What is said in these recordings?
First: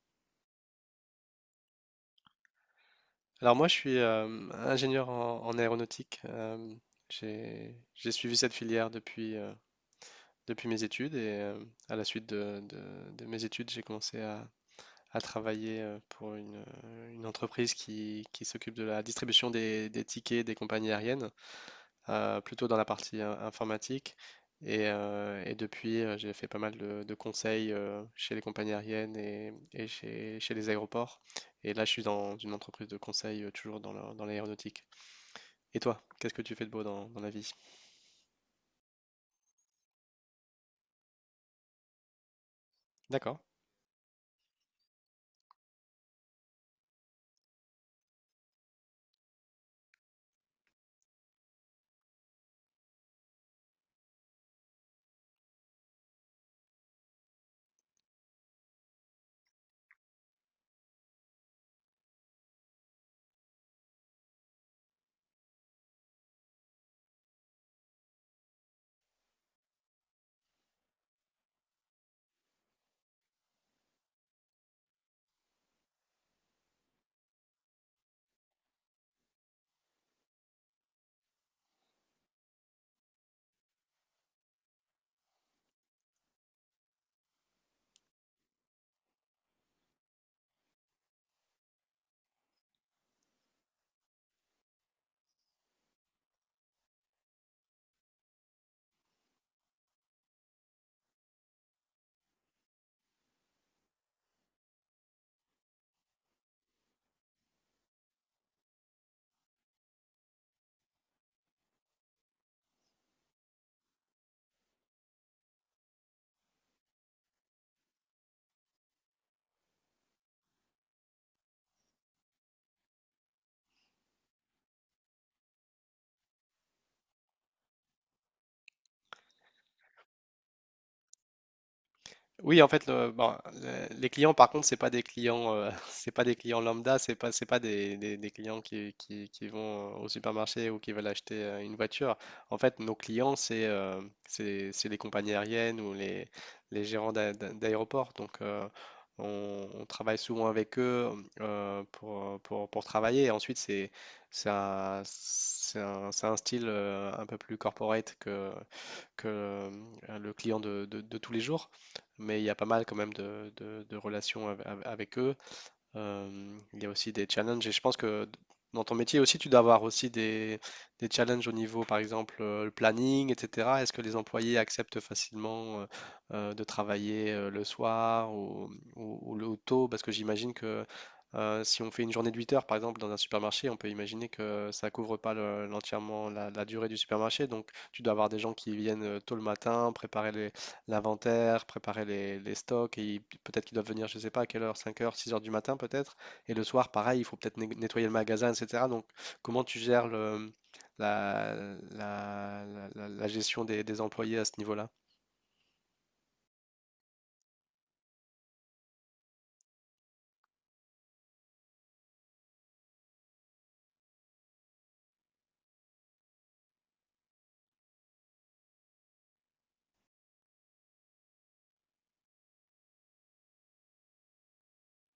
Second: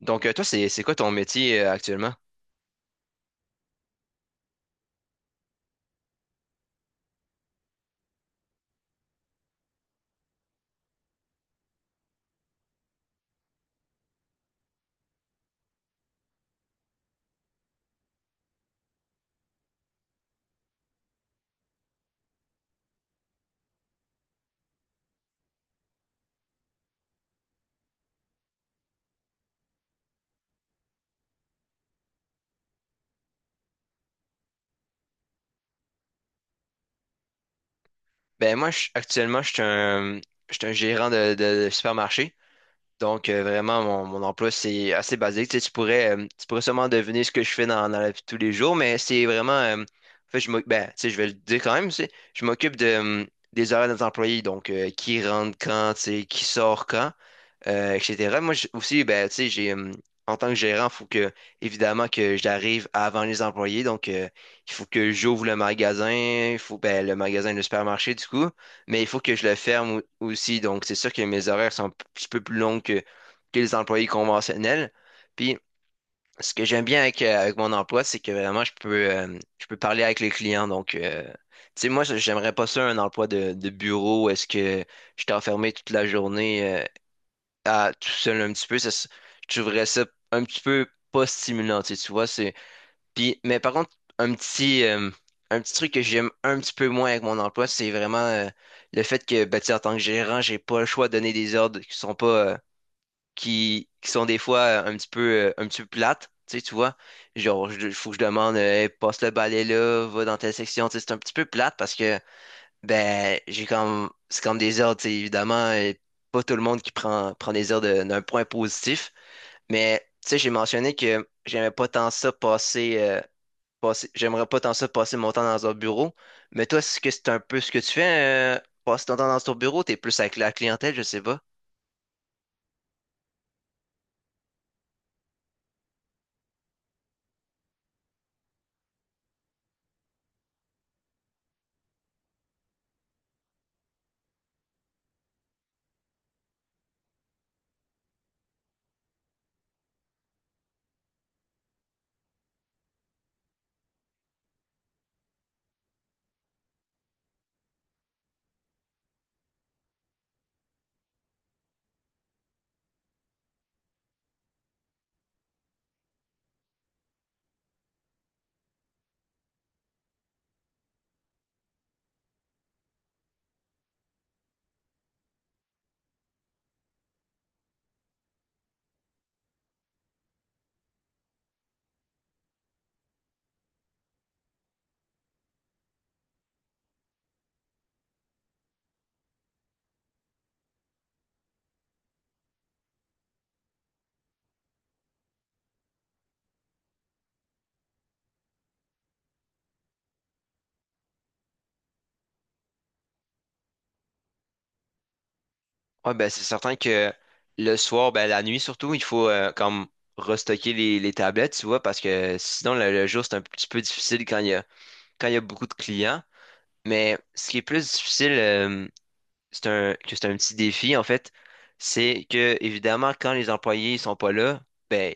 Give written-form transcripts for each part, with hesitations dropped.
Donc, toi, c'est quoi ton métier actuellement? Alors moi, je suis ingénieur en aéronautique. J'ai suivi cette filière depuis mes études et à la suite de mes études, j'ai commencé à travailler pour une entreprise qui s'occupe de la distribution des tickets des compagnies aériennes plutôt dans la partie informatique. Et depuis, j'ai fait pas mal de conseils chez les compagnies aériennes et chez les aéroports. Et là, je suis dans une entreprise de conseil, toujours dans dans l'aéronautique. Et toi, qu'est-ce que tu fais de beau dans la vie? Ben, moi, actuellement, je suis un gérant de supermarché. Donc, D'accord. Vraiment, mon emploi, c'est assez basique. Tu sais, tu pourrais sûrement deviner ce que je fais dans la vie de tous les jours, mais c'est vraiment. En fait, ben, tu sais, je vais le dire quand même, tu sais, je m'occupe des horaires de nos employés. Donc, qui rentre quand, tu sais, qui sort quand, etc. Moi aussi, ben, tu sais, en tant que gérant, évidemment, que j'arrive avant les employés. Donc, il faut que j'ouvre le magasin, le supermarché, du coup, mais il faut que je le ferme aussi. Donc, c'est sûr que mes horaires sont un petit peu plus longs que les employés conventionnels. Puis, ce que j'aime bien avec mon emploi, c'est que vraiment, je peux parler avec les clients. Donc, tu sais, moi, j'aimerais pas ça, un emploi de bureau, est-ce que j'étais enfermé toute la journée, à tout seul un petit peu. Je trouverais ça un petit peu pas stimulant, tu sais, tu vois, Puis, mais par contre, un petit, euh, un petit truc que j'aime un petit peu moins avec mon emploi, c'est vraiment, le fait que, bah, tu sais, en tant que gérant, j'ai pas le choix de donner des ordres qui sont pas, qui sont des fois un petit peu plates, tu sais, tu vois. Genre, il faut que je demande, Hey, passe le balai là, va dans telle section », tu sais, c'est un petit peu plate parce que ben, c'est comme des heures, tu sais, évidemment, pas tout le monde qui prend des heures d'un point positif. Mais, tu sais, j'ai mentionné que j'aimais pas tant ça passer, j'aimerais pas tant ça passer mon temps dans un bureau. Mais toi, est-ce que c'est un peu ce que tu fais, passer ton temps dans ton bureau, t'es plus avec la clientèle, je sais pas? Oui, en fait, bon, les clients, par contre, c'est pas des clients, c'est pas des clients lambda, c'est pas des clients qui vont au supermarché ou qui veulent acheter une voiture. En fait, nos clients, c'est les compagnies aériennes ou les gérants d'aéroports. Donc, on travaille souvent avec eux, pour travailler. Et ensuite, c'est un style un peu plus corporate que le client de tous les jours, mais il y a pas mal quand même de relations avec eux. Il y a aussi des challenges et je pense que dans ton métier aussi, tu dois avoir aussi des challenges au niveau, par exemple, le planning, etc. Est-ce que les employés acceptent facilement de travailler le soir, ou le ou tôt? Parce que j'imagine que si on fait une journée de 8 heures, par exemple, dans un supermarché, on peut imaginer que ça couvre pas l'entièrement la durée du supermarché. Donc, tu dois avoir des gens qui viennent tôt le matin, préparer l'inventaire, préparer les stocks, et peut-être qu'ils doivent venir, je ne sais pas à quelle heure, 5 heures, 6 heures du matin peut-être, et le soir, pareil, il faut peut-être nettoyer le magasin, etc. Donc, comment tu gères le, la, la- la- la gestion des employés à ce niveau-là? Ouais, ben, c'est certain que le soir, ben, la nuit surtout, il faut, comme, restocker les tablettes, tu vois, parce que sinon, le jour, c'est un petit peu difficile quand il y a beaucoup de clients. Mais ce qui est plus difficile, que c'est un petit défi, en fait, c'est que, évidemment, quand les employés sont pas là, ben,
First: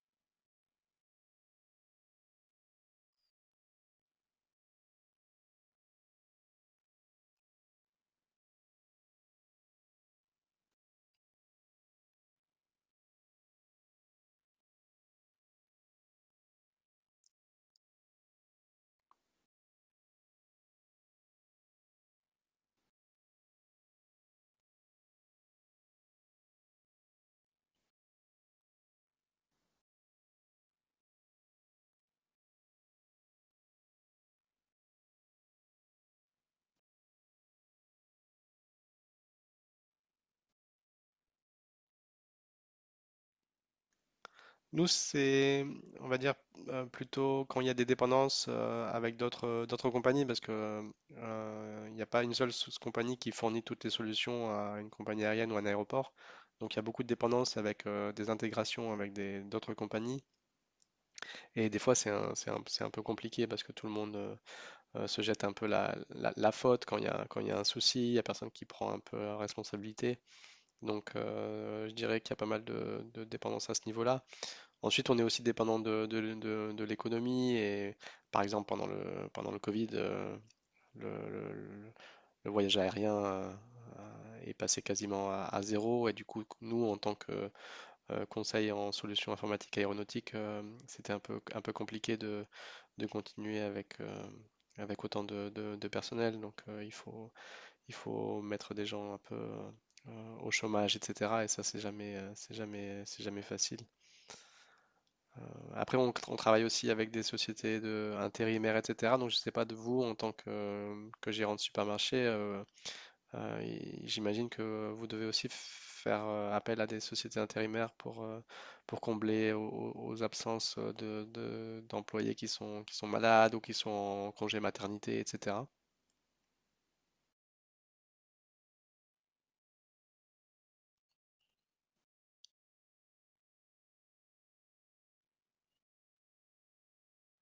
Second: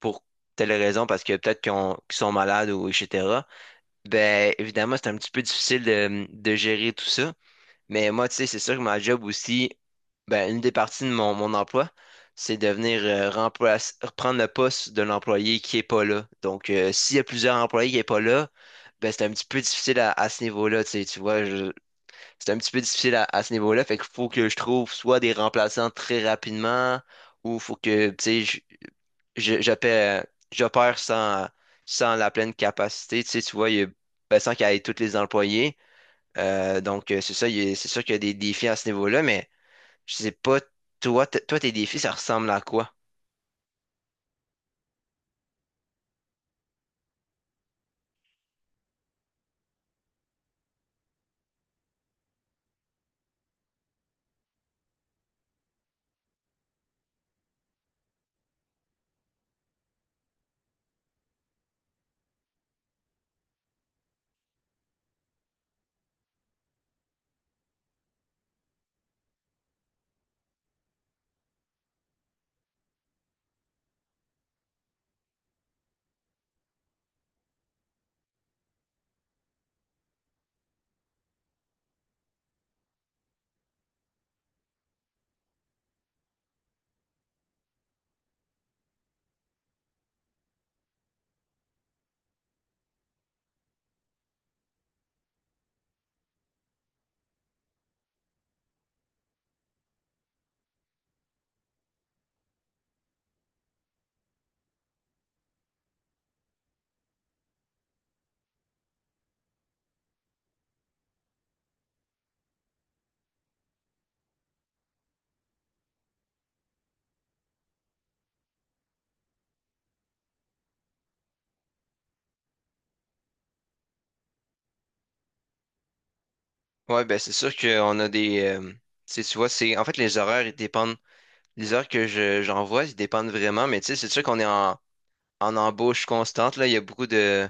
pour telle raison, parce que peut-être qu'ils sont malades ou etc., ben, évidemment, c'est un petit peu difficile de gérer tout ça. Mais moi, tu sais, c'est sûr que ma job aussi, ben, une des parties de mon emploi, c'est de venir reprendre le poste de l'employé qui est pas là. Donc, s'il y a plusieurs employés qui est pas là, ben, c'est un petit peu difficile à ce niveau-là, tu sais, tu vois, c'est un petit peu difficile à ce niveau-là. Fait qu'il faut que je trouve soit des remplaçants très rapidement, ou faut que, tu sais, je- j'opère, j'opère sans la pleine capacité. Tu sais, tu vois, ben, sans qu'il y ait tous les employés. Donc, c'est ça, c'est sûr qu'il y a des défis à ce niveau-là, mais je sais pas, toi, toi, tes défis, ça ressemble à quoi? Nous, c'est, on va dire, plutôt quand il y a des dépendances avec d'autres compagnies, parce que il n'y a pas une seule sous- compagnie qui fournit toutes les solutions à une compagnie aérienne ou à un aéroport. Donc il y a beaucoup de dépendances avec, des intégrations avec d'autres compagnies. Et des fois, c'est un peu compliqué parce que tout le monde se jette un peu la faute quand il y a, quand il y a un souci, il n'y a personne qui prend un peu la responsabilité. Donc, je dirais qu'il y a pas mal de dépendance à ce niveau-là. Ensuite, on est aussi dépendant de l'économie et par exemple, pendant le Covid, le, le- le- le voyage aérien, est passé quasiment à zéro et du coup, nous, en tant que conseil en solutions informatiques aéronautiques, c'était un peu compliqué de continuer avec autant de personnel. Donc, il faut mettre des gens un peu au chômage, etc. Et ça, c'est jamais facile. Après, on travaille aussi avec des sociétés de intérimaires, etc. Donc, je ne sais pas de vous, en tant que gérant de supermarché, et j'imagine que vous devez aussi faire appel à des sociétés intérimaires pour combler aux absences d'employés qui sont malades ou qui sont en congé maternité, etc. Ouais, ben, c'est sûr tu sais, tu vois, en fait, les horaires, les heures que j'envoie, ils dépendent vraiment, mais tu sais, c'est sûr qu'on est en embauche constante, là, il y a beaucoup de,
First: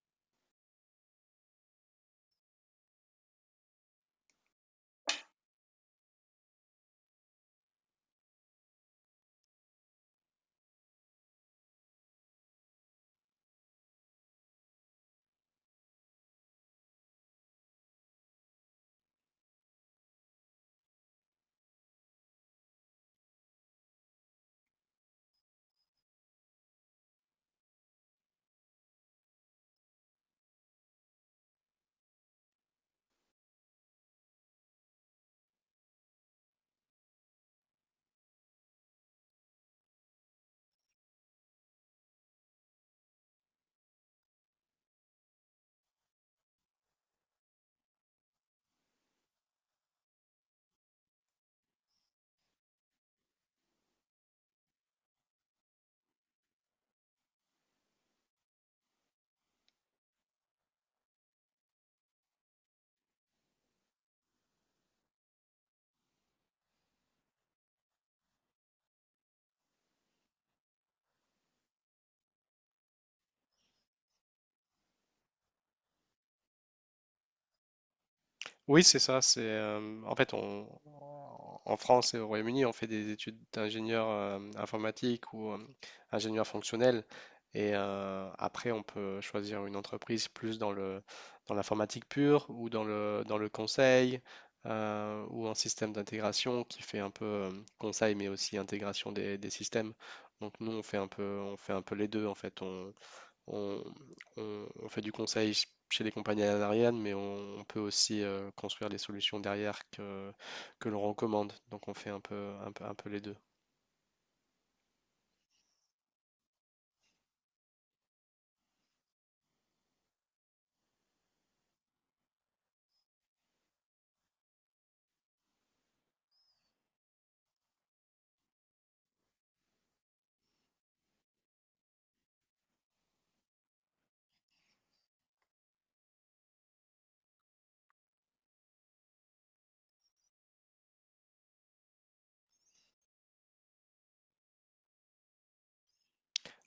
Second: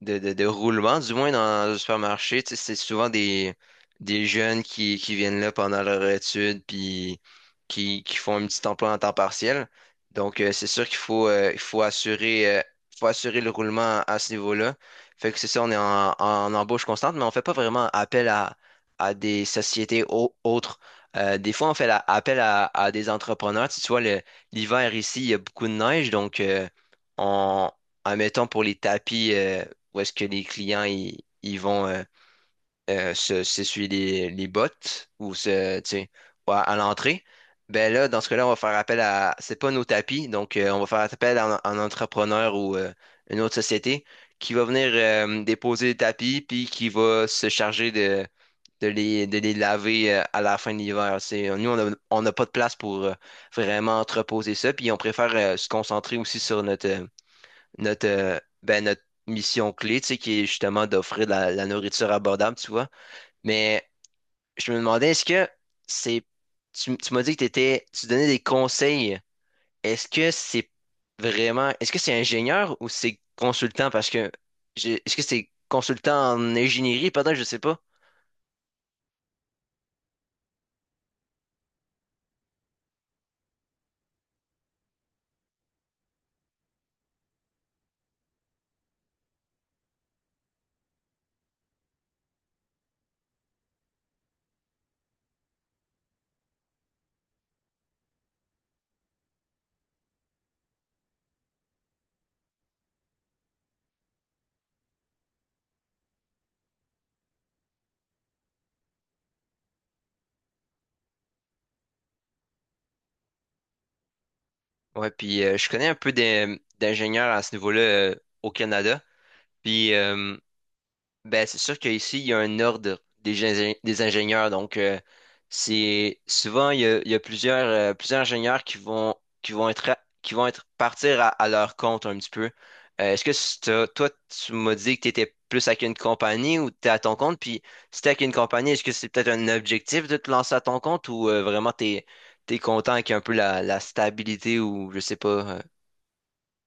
de, de, de roulement, du moins dans le supermarché. Tu sais, c'est souvent des jeunes qui viennent là pendant leur étude, puis qui font un petit emploi en temps partiel. Donc, c'est sûr faut assurer le roulement à ce niveau-là. Fait que c'est ça, on est en embauche constante, mais on fait pas vraiment appel à des sociétés autres. Des fois, on fait appel à des entrepreneurs. Tu vois, l'hiver ici, il y a beaucoup de neige, donc on, admettons, pour les tapis, où est-ce que les clients ils vont se s'essuyer les bottes ou se, tu sais, ou à l'entrée, ben là, dans ce cas-là, on va faire appel à — c'est pas nos tapis, donc on va faire appel à un entrepreneur ou une autre société qui va venir déposer les tapis, puis qui va se charger de les laver à la fin de l'hiver. C'est, nous, on n'a pas de place pour vraiment entreposer ça, puis on préfère se concentrer aussi sur ben, notre mission clé, tu sais, qui est justement d'offrir de la nourriture abordable, tu vois. Mais je me demandais, est-ce que c'est. Tu m'as dit que t'étais, tu donnais des conseils. Est-ce que c'est vraiment. est-ce que c'est ingénieur ou c'est consultant? Est-ce que c'est consultant en ingénierie? Pardon, je sais pas. Oui, c'est ça. C'est, en fait, on, en France et au Royaume-Uni, on fait des études d'ingénieur informatique ou ingénieur fonctionnel. Et après, on peut choisir une entreprise plus dans l'informatique pure ou dans le conseil, ou en système d'intégration qui fait un peu conseil mais aussi intégration des systèmes. Donc nous, on fait un peu les deux en fait. On, on fait du conseil chez les compagnies aériennes, mais on peut aussi construire des solutions derrière que l'on recommande. Donc on fait un peu les deux. Ouais, puis je connais un peu d'ingénieurs à ce niveau-là au Canada. Puis. Ben, c'est sûr qu'ici, il y a un ordre des ingénieurs. Donc, c'est souvent, il y a plusieurs, plusieurs ingénieurs qui vont être partir à leur compte un petit peu. Est-ce que toi, tu m'as dit que tu étais plus avec une compagnie ou tu es à ton compte? Puis, si tu avec une compagnie, est-ce que c'est peut-être un objectif de te lancer à ton compte, ou vraiment content avec un peu la stabilité, ou je sais pas. euh,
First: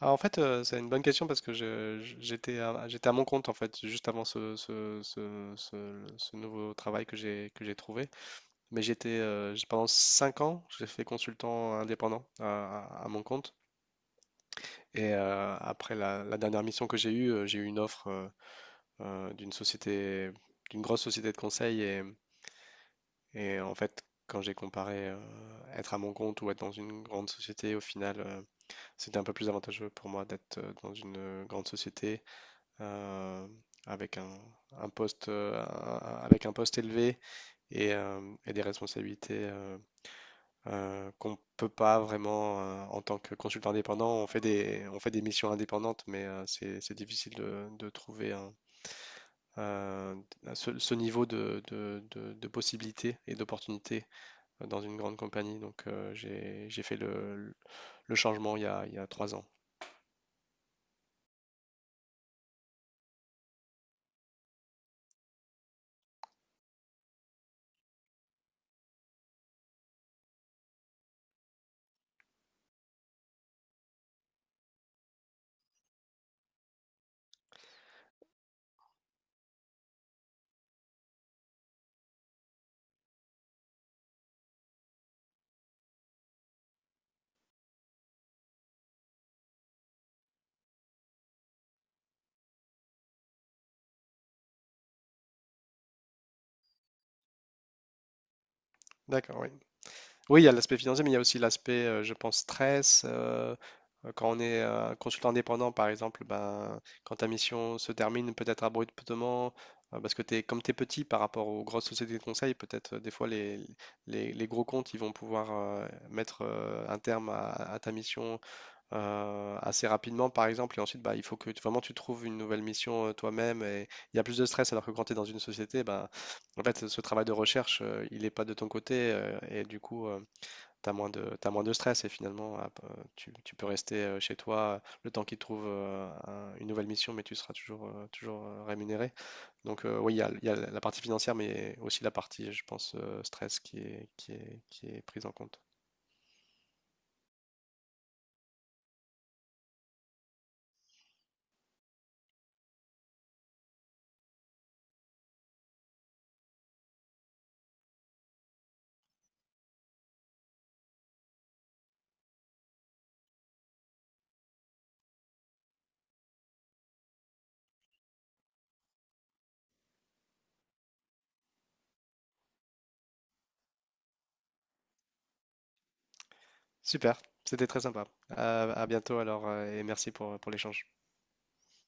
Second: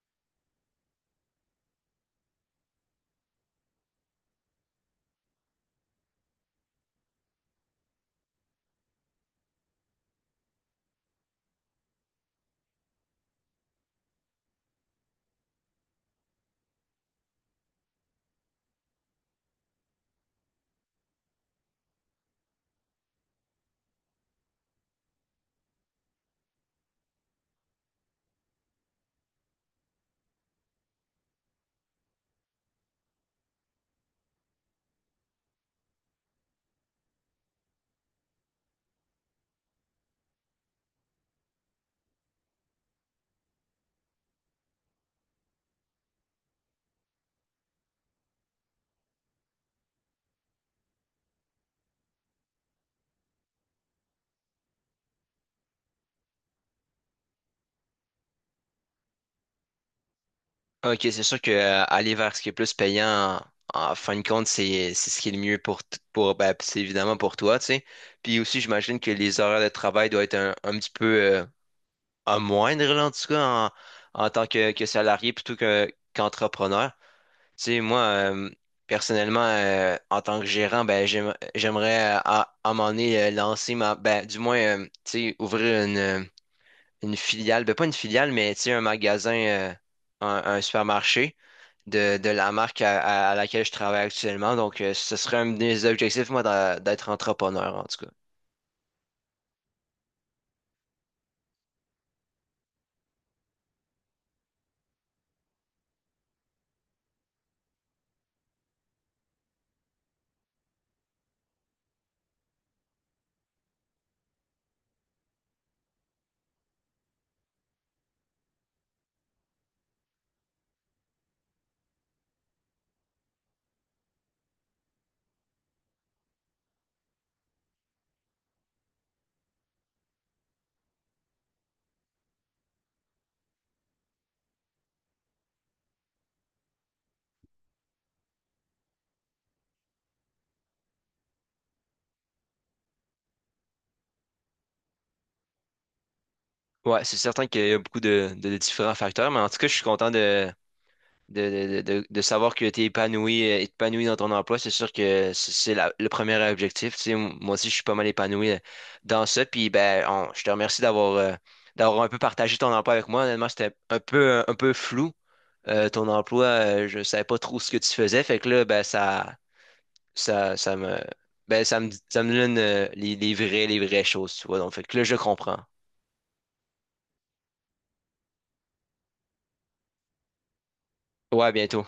Ah, en fait, c'est une bonne question parce que j'étais j'étais à mon compte en fait juste avant ce nouveau travail que j'ai trouvé. Mais j'étais pendant 5 ans, j'ai fait consultant indépendant à mon compte. Et après la dernière mission que j'ai eue, j'ai eu une offre d'une société, d'une grosse société de conseil et en fait, quand j'ai comparé être à mon compte ou être dans une grande société, au final, c'était un peu plus avantageux pour moi d'être, dans une grande société, euh, avec un poste, avec un poste élevé et et des responsabilités, qu'on peut pas vraiment en tant que consultant indépendant. On fait des missions indépendantes, mais c'est difficile de trouver un, euh, ce niveau de possibilités et d'opportunités dans une grande compagnie. Donc, j'ai fait le changement il y a 3 ans. OK, c'est sûr que aller vers ce qui est plus payant, en fin de compte, c'est ce qui est le mieux pour, t- pour ben, c'est évidemment pour toi, tu sais. Puis aussi, j'imagine que les horaires de travail doivent être un petit peu à moindre, là, en tout cas, en tant que salarié plutôt qu'entrepreneur. Tu sais, moi, personnellement, en tant que gérant, ben, j'aimerais à un moment donné lancer ma, ben, du moins, tu sais, ouvrir une filiale, ben, pas une filiale, mais tu sais, un magasin, un supermarché de la marque laquelle je travaille actuellement. Donc, ce serait un de mes objectifs, moi, d'être entrepreneur, en tout cas. D'accord, oui. Oui, il y a l'aspect financier, mais il y a aussi l'aspect, je pense, stress. Quand on est consultant indépendant, par exemple, ben, quand ta mission se termine peut-être abruptement, parce que t'es, comme tu es petit par rapport aux grosses sociétés de conseil, peut-être des fois les gros comptes, ils vont pouvoir mettre un terme à ta mission, assez rapidement, par exemple. Et ensuite, bah, il faut que vraiment tu trouves une nouvelle mission, toi-même. Et il y a plus de stress, alors que quand tu es dans une société, bah, en fait, ce travail de recherche, il n'est pas de ton côté, et du coup, tu as moins de, t'as moins de stress. Et finalement, ah, bah, tu peux rester chez toi le temps qu'ils trouvent une nouvelle mission, mais tu seras toujours rémunéré. Donc, oui, il y a la partie financière, mais aussi la partie, je pense, stress qui est prise en compte. Ouais, c'est certain qu'il y a beaucoup de différents facteurs, mais en tout cas, je suis content de savoir que tu es épanoui dans ton emploi, c'est sûr que le premier objectif. Tu sais, moi aussi, je suis pas mal épanoui dans ça. Puis ben, je te remercie d'avoir un peu partagé ton emploi avec moi. Honnêtement, c'était un peu peu flou. Ton emploi, je savais pas trop ce que tu faisais. Fait que là, ben ça, ça me ça me donne les vraies choses, tu vois. Donc, fait que là, je comprends. Super, c'était très sympa. À bientôt alors, et merci pour l'échange. Ouais, à bientôt.